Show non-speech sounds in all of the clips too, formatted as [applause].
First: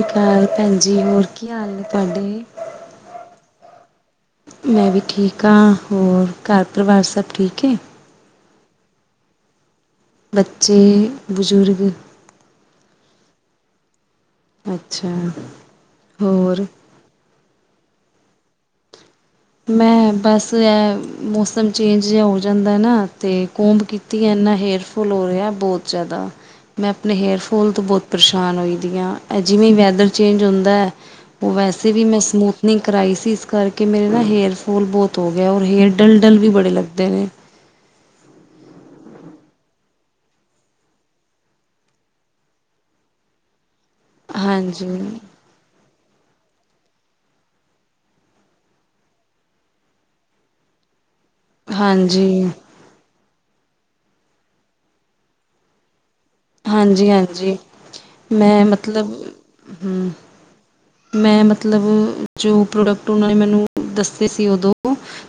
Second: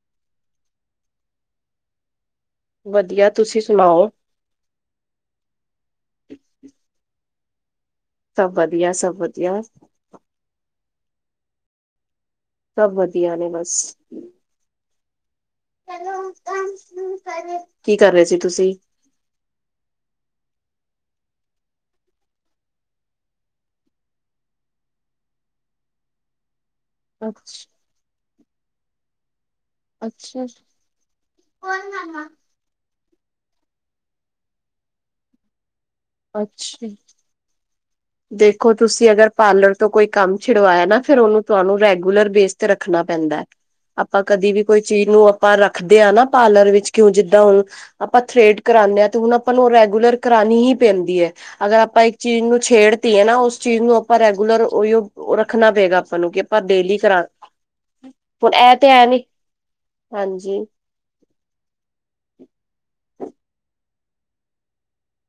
ਸਤਿ ਸ਼੍ਰੀ ਅਕਾਲ ਭੈਨ ਜੀ। ਹੋਰ ਕੀ ਹਾਲ ਨੇ ਤੁਹਾਡੇ? ਵਧੀਆ, ਤੁਸੀਂ ਸੁਨਾਓ। ਮੈਂ ਵੀ ਠੀਕ ਆ, ਹੋਰ ਘਰ ਪਰਿਵਾਰ ਸਭ ਠੀਕ ਏ? ਸਭ ਵਧੀਆ, ਸਭ ਵਧੀਆ। ਬੱਚੇ, ਬਜ਼ੁਰਗ। ਸਭ ਵਧੀਆ ਨੇ ਬਸ। ਅੱਛਾ। ਹੋਰ ਕੀ ਕਰ ਰਏ ਸੀ ਤੁਸੀਂ? ਮੈਂ ਬਸ, ਐ ਮੌਸਮ ਚੇਂਜ ਜੇਯਾ ਹੋ ਜਾਂਦਾ ਨਾ ਤੇ ਕੋਮਬ ਕੀਤ ਤੀ ਏਨਾ ਹੇਰਫੋਲ ਹੋ ਰੇਯਾ ਬੋਤ ਜਾਦਾ। ਮੈਂ ਅਪਨੇ ਅੱਛਾ ਹੇਅਰਫੋਲ ਤੋਂ ਬੋਤ ਪਰੇਸ਼ਾਨ ਹੋਈ ਦੀਆਂ, ਐ ਜਿਵੇਂ ਵੈਦ ਦਰ ਚੇਂਜ ਅੱਛਾ ਹੁੰਦਾ ਓ ਵੈਸੇ ਵੀ ਮੈਂ ਸਮੂਥਨਿੰਗ ਕਰਈ ਸੀ ਇਸ ਕਰਕੇ ਮੇਰੇ ਦਾ ਹੇਰਫੋਲ ਬੋਤ ਹੋ ਗਿਆ ਔਰ ਹੇਅਰ ਡਲ-ਡਲ ਵੀ ਬੜੇ ਅੱਛਾ। ਲੱਗਦੇ ਨੇ। ਦੇਖੋ ਤੁਸੀਂ ਅਗਰ ਪਾਰਲਰ ਤੋਂ ਕੋਈ ਕੰਮ ਛਿਡਵਾਇਆ ਨਾ ਫੇਰ ਓਨੂੰ ਤੁਆਨੂੰ ਰੈਗੂਲਰ ਬੇਸ ਤੇ ਰੱਖਨਾ ਪੈਂਦੈ। [inaudible] ਆਪਾਂ ਕਦੀ ਵੀ ਕੋਈ ਚੀਜ਼ ਹਾਂਜੀ ਨੂੰ ਆਪਾਂ ਰੱਖਦੇ ਆਂ ਨਾ ਪਾਰਲਰ ਵਿੱਚ ਕਿਉਂ ਜਿੱਦਾਂ ਹੁਨ ਆਪਾਂ ਥਰੇਡ ਕਰਾਨੇ ਆ ਤੇ ਹੁਨ ਆਪਾਂ ਨੂੰ ਰੈਗੂਲਰ ਕਰਾਨੀ ਹੀ ਪੈਂਦੀ ਏ। ਅਗਰ ਆਪਾਂ ਇੱਕ ਚੀਜ਼ ਹਾਂਜੀ, ਨੂੰ ਛੇੜ ਤੀਏ ਨਾ ਓਸ ਚੀਜ਼ ਨੂੰ ਆਪਾਂ ਰੈਗੂਲਰ ਓਹੀਓ ਰੱਖਨਾ ਪਏਗਾ ਆਪਾਂ ਨੂੰ ਆਪਾਂ ਡੇਲੀ ਕਰਾ ਹਾਂਜੀ-ਹਾਂਜੀ ਹੁਨ, ਮੈਂ ਐ ਤੇ ਮਤਲਬ ਹੈਨੀ, ਹੂੰ, ਹਾਂਜੀ ਮੈਂ ਮਤਲਬ ਜੋ ਪ੍ਰੋਡਕਟ ਓਨਾਂ ਨੇ ਮੈਨੂੰ ਦੱਸੇ ਸੀ ਓਦੋਂ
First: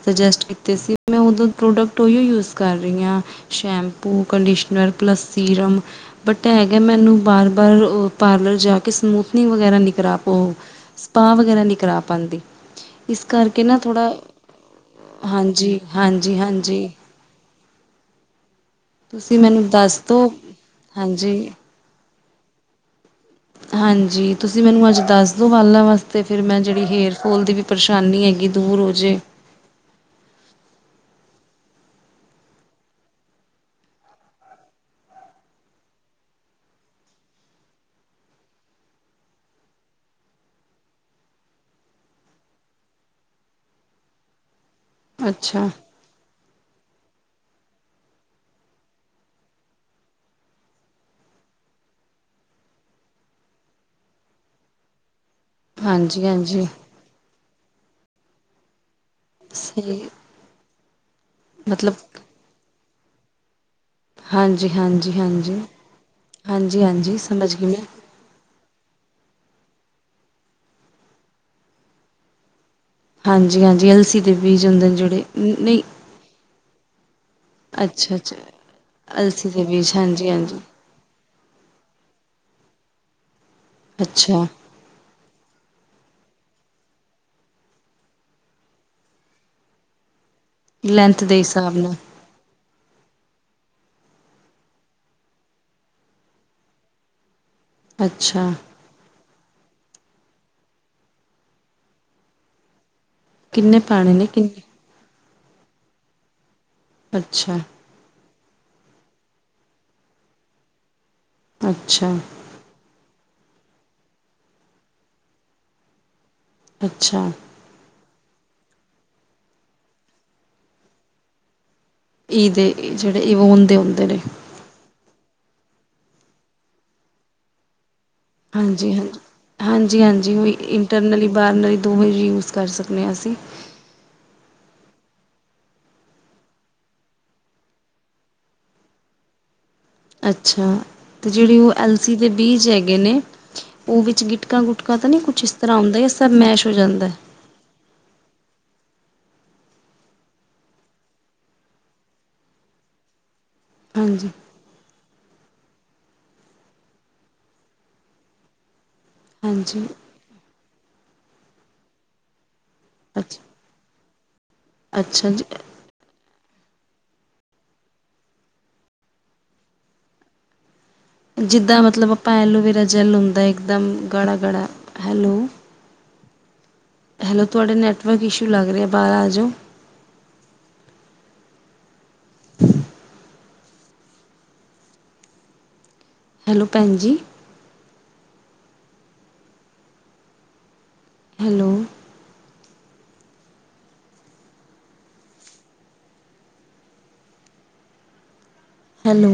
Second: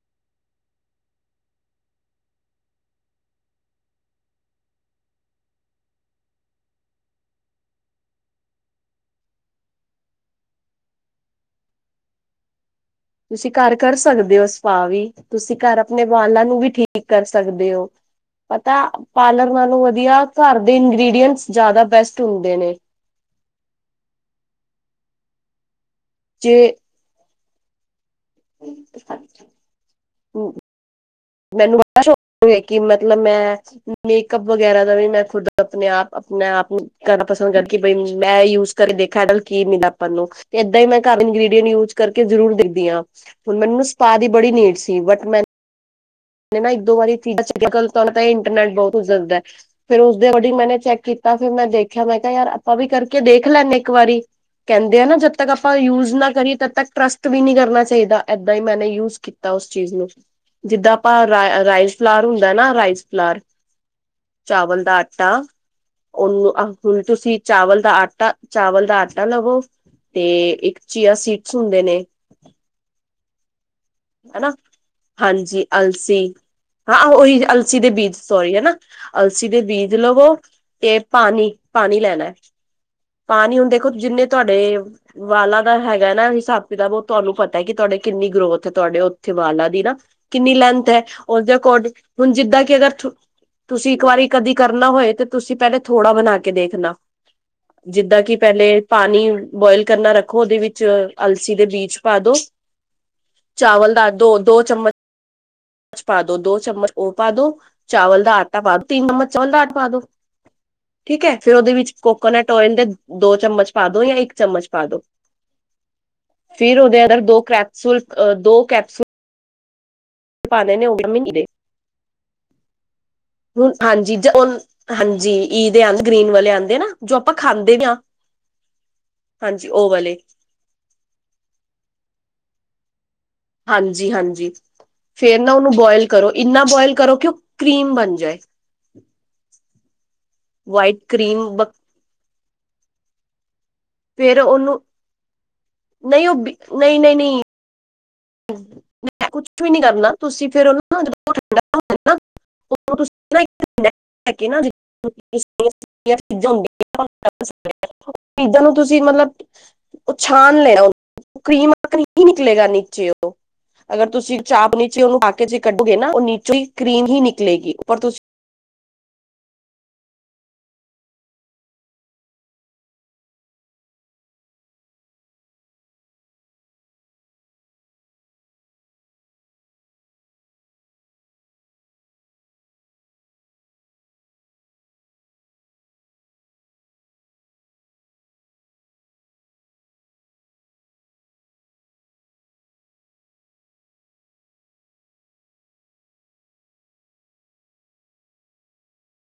ਸਜੇਸਤ ਕੀਤੇ ਸੀ, ਮੈਂ ਓਦੋਂ ਪ੍ਰੋਡਕਟ ਓਹੀਓ ਯੂਜ ਕਰ ਰਈਆ। Shampoo, conditioner plus serum. But, ਐ ਹੈਗਾ ਮੈਨੂੰ ਬਾਰ-ਬਾਰ ਪਾਰਲਰ ਜਾ ਕੇ ਸਮੂਥਨਿੰਗ ਵਗੈਰਾ ਨੀਂ ਕਰਾ ਓ ਸਪਾ ਵਗੈਰਾ ਨੀਂ ਕਰਾ ਪਾਂਦੀ। ਇਸ ਤੁਸੀਂ ਕਰਕੇ ਘਰ ਨਾ ਕਰ ਥੋੜ੍ਹਾ ਸਕਦੇ ਓ ਸਪਾ ਵੀ, ਤੁਸੀਂ ਘਰ ਹਾਂਜੀ, ਆਪਨੇ ਹਾਂਜੀ, ਵਾਲਾਂ ਨੂੰ ਵੀ ਹਾਂਜੀ ਠੀਕ ਕਰ ਸਕਦੇ ਓ। ਪਤਾ ਤੁਸੀਂ ਪਾਰਲਰ ਮੈਨੂੰ ਨਾਲੋਂ ਦੱਸ ਵਧੀਆ ਦੋ ਘਰ ਦੇ ਇੰਗ੍ਰਡੀਐਂਟਸ ਹਾਂਜੀ ਜਾਦਾ ਬੈਸਟ ਹੁੰਦੇ ਨੇ। ਹਾਂਜੀ, ਤੁਸੀਂ ਮੈਨੂੰ ਅੱਜ ਦੱਸ ਦੋ ਵਾਲਾਂ ਵਾਸਤੇ ਫੇਰ ਜੇ ਮੈਂ ਜੇੜੀ ਹੇਅਰ ਫੋਲ ਦੀ ਵੀ ਪਰੇਸ਼ਾਨੀਆਂ ਹੈਗੀ, ਦੂਰ ਹੋਜੇ। [inaudible] ਮੈਨੂੰ ਬੜਾ ਸ਼ੌਕ ਕਿ ਮਤਲਬ ਮੈਂ ਮੇਕਅਪ ਵਗੈਰਾ ਦਾ ਵੀ ਮੈਂ ਖੁਦ ਆਪਨੇ ਆਪ ਆਪਨੇ ਆਪ ਨੂੰ ਕਰਣਾ ਪਸੰਦ ਕਰਕੇ ਬਈ ਮੈਂ ਯੂਜ ਕਰਕੇ ਦੇਖਾਂ ਏਦੇ ਨਾਲ ਕੀ ਮਿਲਿਆ ਆਪਾਂ ਨੂੰ। ਤੇ ਏਦਾਂ ਈ ਮੈਂ ਘਰ ਇੰਗ੍ਰਰੀਡੀਅਂਟ ਯੂਜ ਕਰਕੇ ਜ਼ਰੂਰ ਦੇਖਦੀ ਆ ਹੁਨ ਮੈਨੂੰ ਸਪਾ ਦੀ ਬੜੀ ਨੀਡ ਸ ਸੀ ਬਟ, ਮੈਂ ਅੱਛਾ ਨਾ ਇੱਕ ਦੋ ਵਾਰੀ [unintelligible] ਤਾਂ ਇੰਟਰਨੈਟ ਬੋਤ ਕੁਛ ਦਸਦੈ। ਫੇਰ ਉਸਦੇ ਐਕੌਰਡਿੰਗ ਮੈਨੇ ਚੈੱਕ ਕੀਤਾ ਫੇਰ ਮੈਂ ਦੇਖਿਆ ਮੈਂ ਕੇਯਾ ਯਾਰ ਆਪਾਂ ਵੀ ਕਰਕੇ ਦੇਖ ਲੈਂਦੇ ਆਂ ਇੱਕ ਵਾਰੀ। ਕੈਂਦੇ ਆ ਨਾ ਜਦ ਤੱਕ ਆਪਾਂ ਯੂਜ ਹਾਂਜੀ ਨਾ ਕਰੀਏ ਹਾਂਜੀ ਤਦ ਤੱਕ ਟਰਸਟ ਵੀ ਨੀਂ ਕਰਨਾ ਚਾਈਦਾ, ਏਦਾਂ ਈ ਮੈਨੇ ਯੂਜ ਕੀਤਾ ਓਸ ਚੀਜ ਸਹੀ ਨੂੰ ਜਿੱਦਾਂ ਆਪਾਂ ਰਾ ਮਤਲਬ ਰਾਈਸ ਫਲਾਰ ਹੁੰਦਾ ਨਾ ਰਾਈਸ ਫਲਾਰ ਹਾਂਜੀ ਚਾਵਲ ਦਾ ਹਾਂਜੀ ਆਟਾ ਹਾਂਜੀ ਹਾਂਜੀ ਓਹਨੂੰ, ਹਾਂਜੀ ਤੁਸੀਂ ਸਮਝ ਗਈ ਚਾਵਲ ਮੈਂ ਦਾ ਆਟਾ ਚਾਵਲ ਦਾ ਆਟਾ ਲਵੋ, ਤੇ ਇੱਕ ਚੀਆ ਸੀਡਸ ਹੁੰਦੇ ਨੇ। ਹਾਂਜੀ-ਹਾਂਜੀ, ਅਲਸੀ ਦੇ ਹਨਾ ਬੀਜ ਹੁੰਦੇ ਨੇ ਜੇੜੇ, ਹਾਂਜੀ ਨਈਂ ਅਲਸੀ ਹਾਂ, ਓਹੀ ਅਲਸੀ ਦੇ ਬੀਜ ਅੱਛਾ ਅੱਛਾ ਸੋਰੀ ਹਨਾ, ਅਲਸੀ ਦੇ ਬੀਜ ਲਵੋ ਤੇ ਪਾਨੀ ਪਾਨੀ ਲੈਨਾ। ਪਾਨੀ ਹੁਨ ਦੇਖੋ, ਜਿੰਨੇ ਅੱਛਾ ਤੁਆਡੇ ਵਾਲਾ ਦਾ ਹੈਗਾ ਨਾ ਹਿਸਾਬ-ਕਿਤਾਬ ਓ ਤੁਆਨੂੰ ਪਤਾ ਕਿ ਤੁਆਡੇ ਕਿੰਨੀ ਗਰੋਥ ਤੁਆਡੇ ਓਥੇ ਵਾਲਾਂ ਦੀ ਨਾ ਕਿੰਨੀ ਲੈਂਥ ਐ, ਦੇ ਓਸਦੇ ਹਿਸਾਬ ਅਕੋਰਡਿੰਗ ਨਾਲ ਹੁਣ ਜਿੱਦਾਂ ਕਿ ਅਗਰ ਤੁਸੀਂ ਇੱਕ ਵਾਰੀ ਕਦੀ ਕਰਨਾ ਹੋਏ ਤੇ ਤੁਸੀਂ ਪੈਲੇ ਥੋੜਾ ਬਨਾ ਕੇ ਦੇਖਨਾ। ਜਿੱਦਾਂ ਕਿ ਅੱਛਾ ਪੈਲੇ ਪਾਣੀ ਬੋਆਇਲ ਕਰਨਾਂ ਰੱਖੋ ਉਦੇ ਵਿੱਚ ਅਲਸੀ ਦੇ ਬੀਜ ਪਾ ਦੋ। ਕਿੰਨੇ ਚਾਵਲ ਦਾ ਪਾਣੇ ਨੇ ਦੋ ਦੋ ਕਿੰਨੇ ਚਮਚ ਪਾ ਦੋ ਚਮਚ ਓ ਪਾ ਦੋ। ਅੱਛਾ ਚਾਵਲ ਦਾ ਆਟਾ ਪਾ ਦੋ ਤਿੰਨ ਚਮਚ ਚਾਵਲ ਦਾ ਆਟਾ ਪਾ ਦੋ ਠੀਕ ਹੈ ਫਿਰ ਉਦੇ ਵਿੱਚ ਅੱਛਾ ਕੋਕੋਨਟ ਟੋਇਨ ਦੇ ਦੋ ਚਮਚ ਪਾ ਦੋ ਜਾਂ ਇੱਕ ਚਮਚ ਪਾ ਦੋ। ਫਿਰ ਉਦੇ ਅੰਦਰ ਅੱਛਾ ਦੋ ਕਰੈਪਸੂਲ ਅ ਦੋ ਕੈਪਸੂਲ ਪਾਂਦੇ ਨੇ ਓ ਵਿਟਾਮਿਨ ਈ ਦੇ। ਈ ਦੇ ਜੇੜੇ ਈਊਨ ਹੁਣ ਦੇ ਹੁੰਦੇ ਹਾਂਜੀ ਨੇ। ਹਾਂਜੀ ਈ ਦੇ ਆਂਦੇ ਗ੍ਰੀਨ ਵਾਲੇ ਆਂਦੇ ਆ ਨਾ ਜੋ ਆਪਾਂ ਖਾਂਦੇ ਆਂ। ਹਾਂਜੀ-ਹਾਂਜੀ-ਹਾਂਜੀ-ਹਾਂਜੀ ਉਹੀ ਇ ਟਰਨਲੀ ਬਾਰਨਲੀ ਦੋਵੇ ਯੂਜ ਕਰ ਸਕਦੇ ਹਾਂ ਅਸੀਂ ਹਾਂਜੀ-ਹਾਂਜੀ ਫਿਰ ਨਾ ਉਨੂੰ ਬੋਇਲ ਕਰੋ ਇੰਨਾ ਬੋਇਲ ਕਰੋ ਕਿ ਓ ਕਰੀਮ ਬਣ ਜਾਏ। ਅੱਛਾ ਵਾਈਟ ਤੇ ਕਰੀਮ ਜੇੜੇ ਓ ਅਲਸੀ ਦੇ ਬੀਜ਼ ਹੈਗੇ ਨੇ। ਓ ਵਿੱਚ ਫੇਰ ਗਿੱਟਕਾ ਉਹਨੂੰ ਗੁਟਕਾਂ ਤਾਂ ਨਈ ਕੁਛ ਇਸ ਤਰ੍ਹਾਂ ਆਉਂਦਾ ਜਾ ਨਹੀਂ ਸਭ ਉਹ ਮੈਸ਼ ਹੋ ਜਾਂਦਾ। ਮੈਂ ਕੁਛ ਵੀ ਨੀ ਕਰਨਾ ਤੁਸੀਂ ਪਰ ਫਿਰ ਉਨੂੰ ਨਾ [unintelligible] ਉਤੋਂ ਤੁਸੀਂ ਨਾ ਇੱਕ ਲੈ ਕੇ ਨਾ ਜੀ। ਉਸ [unintelligible] ਚੀਜ਼ਾਂ ਨੂੰ ਤੁਸੀਂ ਮਤਲਬ ਹਾਂਜੀ ਓ ਛਾਣ ਲੈਣਾਂ ਉਨੂੰ ਕਰੀਮ ਨਿਕਲੇਗਾ ਨੀਚੇ ਓ ਅੱਛਾ ਅਗਰ ਤੁਸੀਂ ਚਾਪ ਨੀਚੇ ਉਨੂੰ ਅੱਛਾ ਪਾ ਜੀ। ਕੇੇ ਕੱਢੋਗੇ ਨਾ ਓ ਨੀਚੇ ਕਰੀਮ ਹੀ ਨਿਕਲੇਗੀ ਉੱਪਰ ਤੁਸੀਂ ਜਿੱਦਾਂ ਮਤਲਬ ਆਪਾਂ ਐਲੋਵੇਰਾ ਜੈੱਲ ਹੁੰਦਾ ਇੱਕਦਮ ਗਾੜਾਂ-ਗਾੜਾਂ ਹੈਲੋ। ਹੈਲੋ ਤੁਹਾਡੇ ਨੈੱਟਵਰਕ ਇਸ਼ੂ ਲੱਗ ਰਿਆ ਬਾਰ ਆ ਜਾਓ। ਹੈਲੋ ਭੈਣ ਜੀ। Hello hello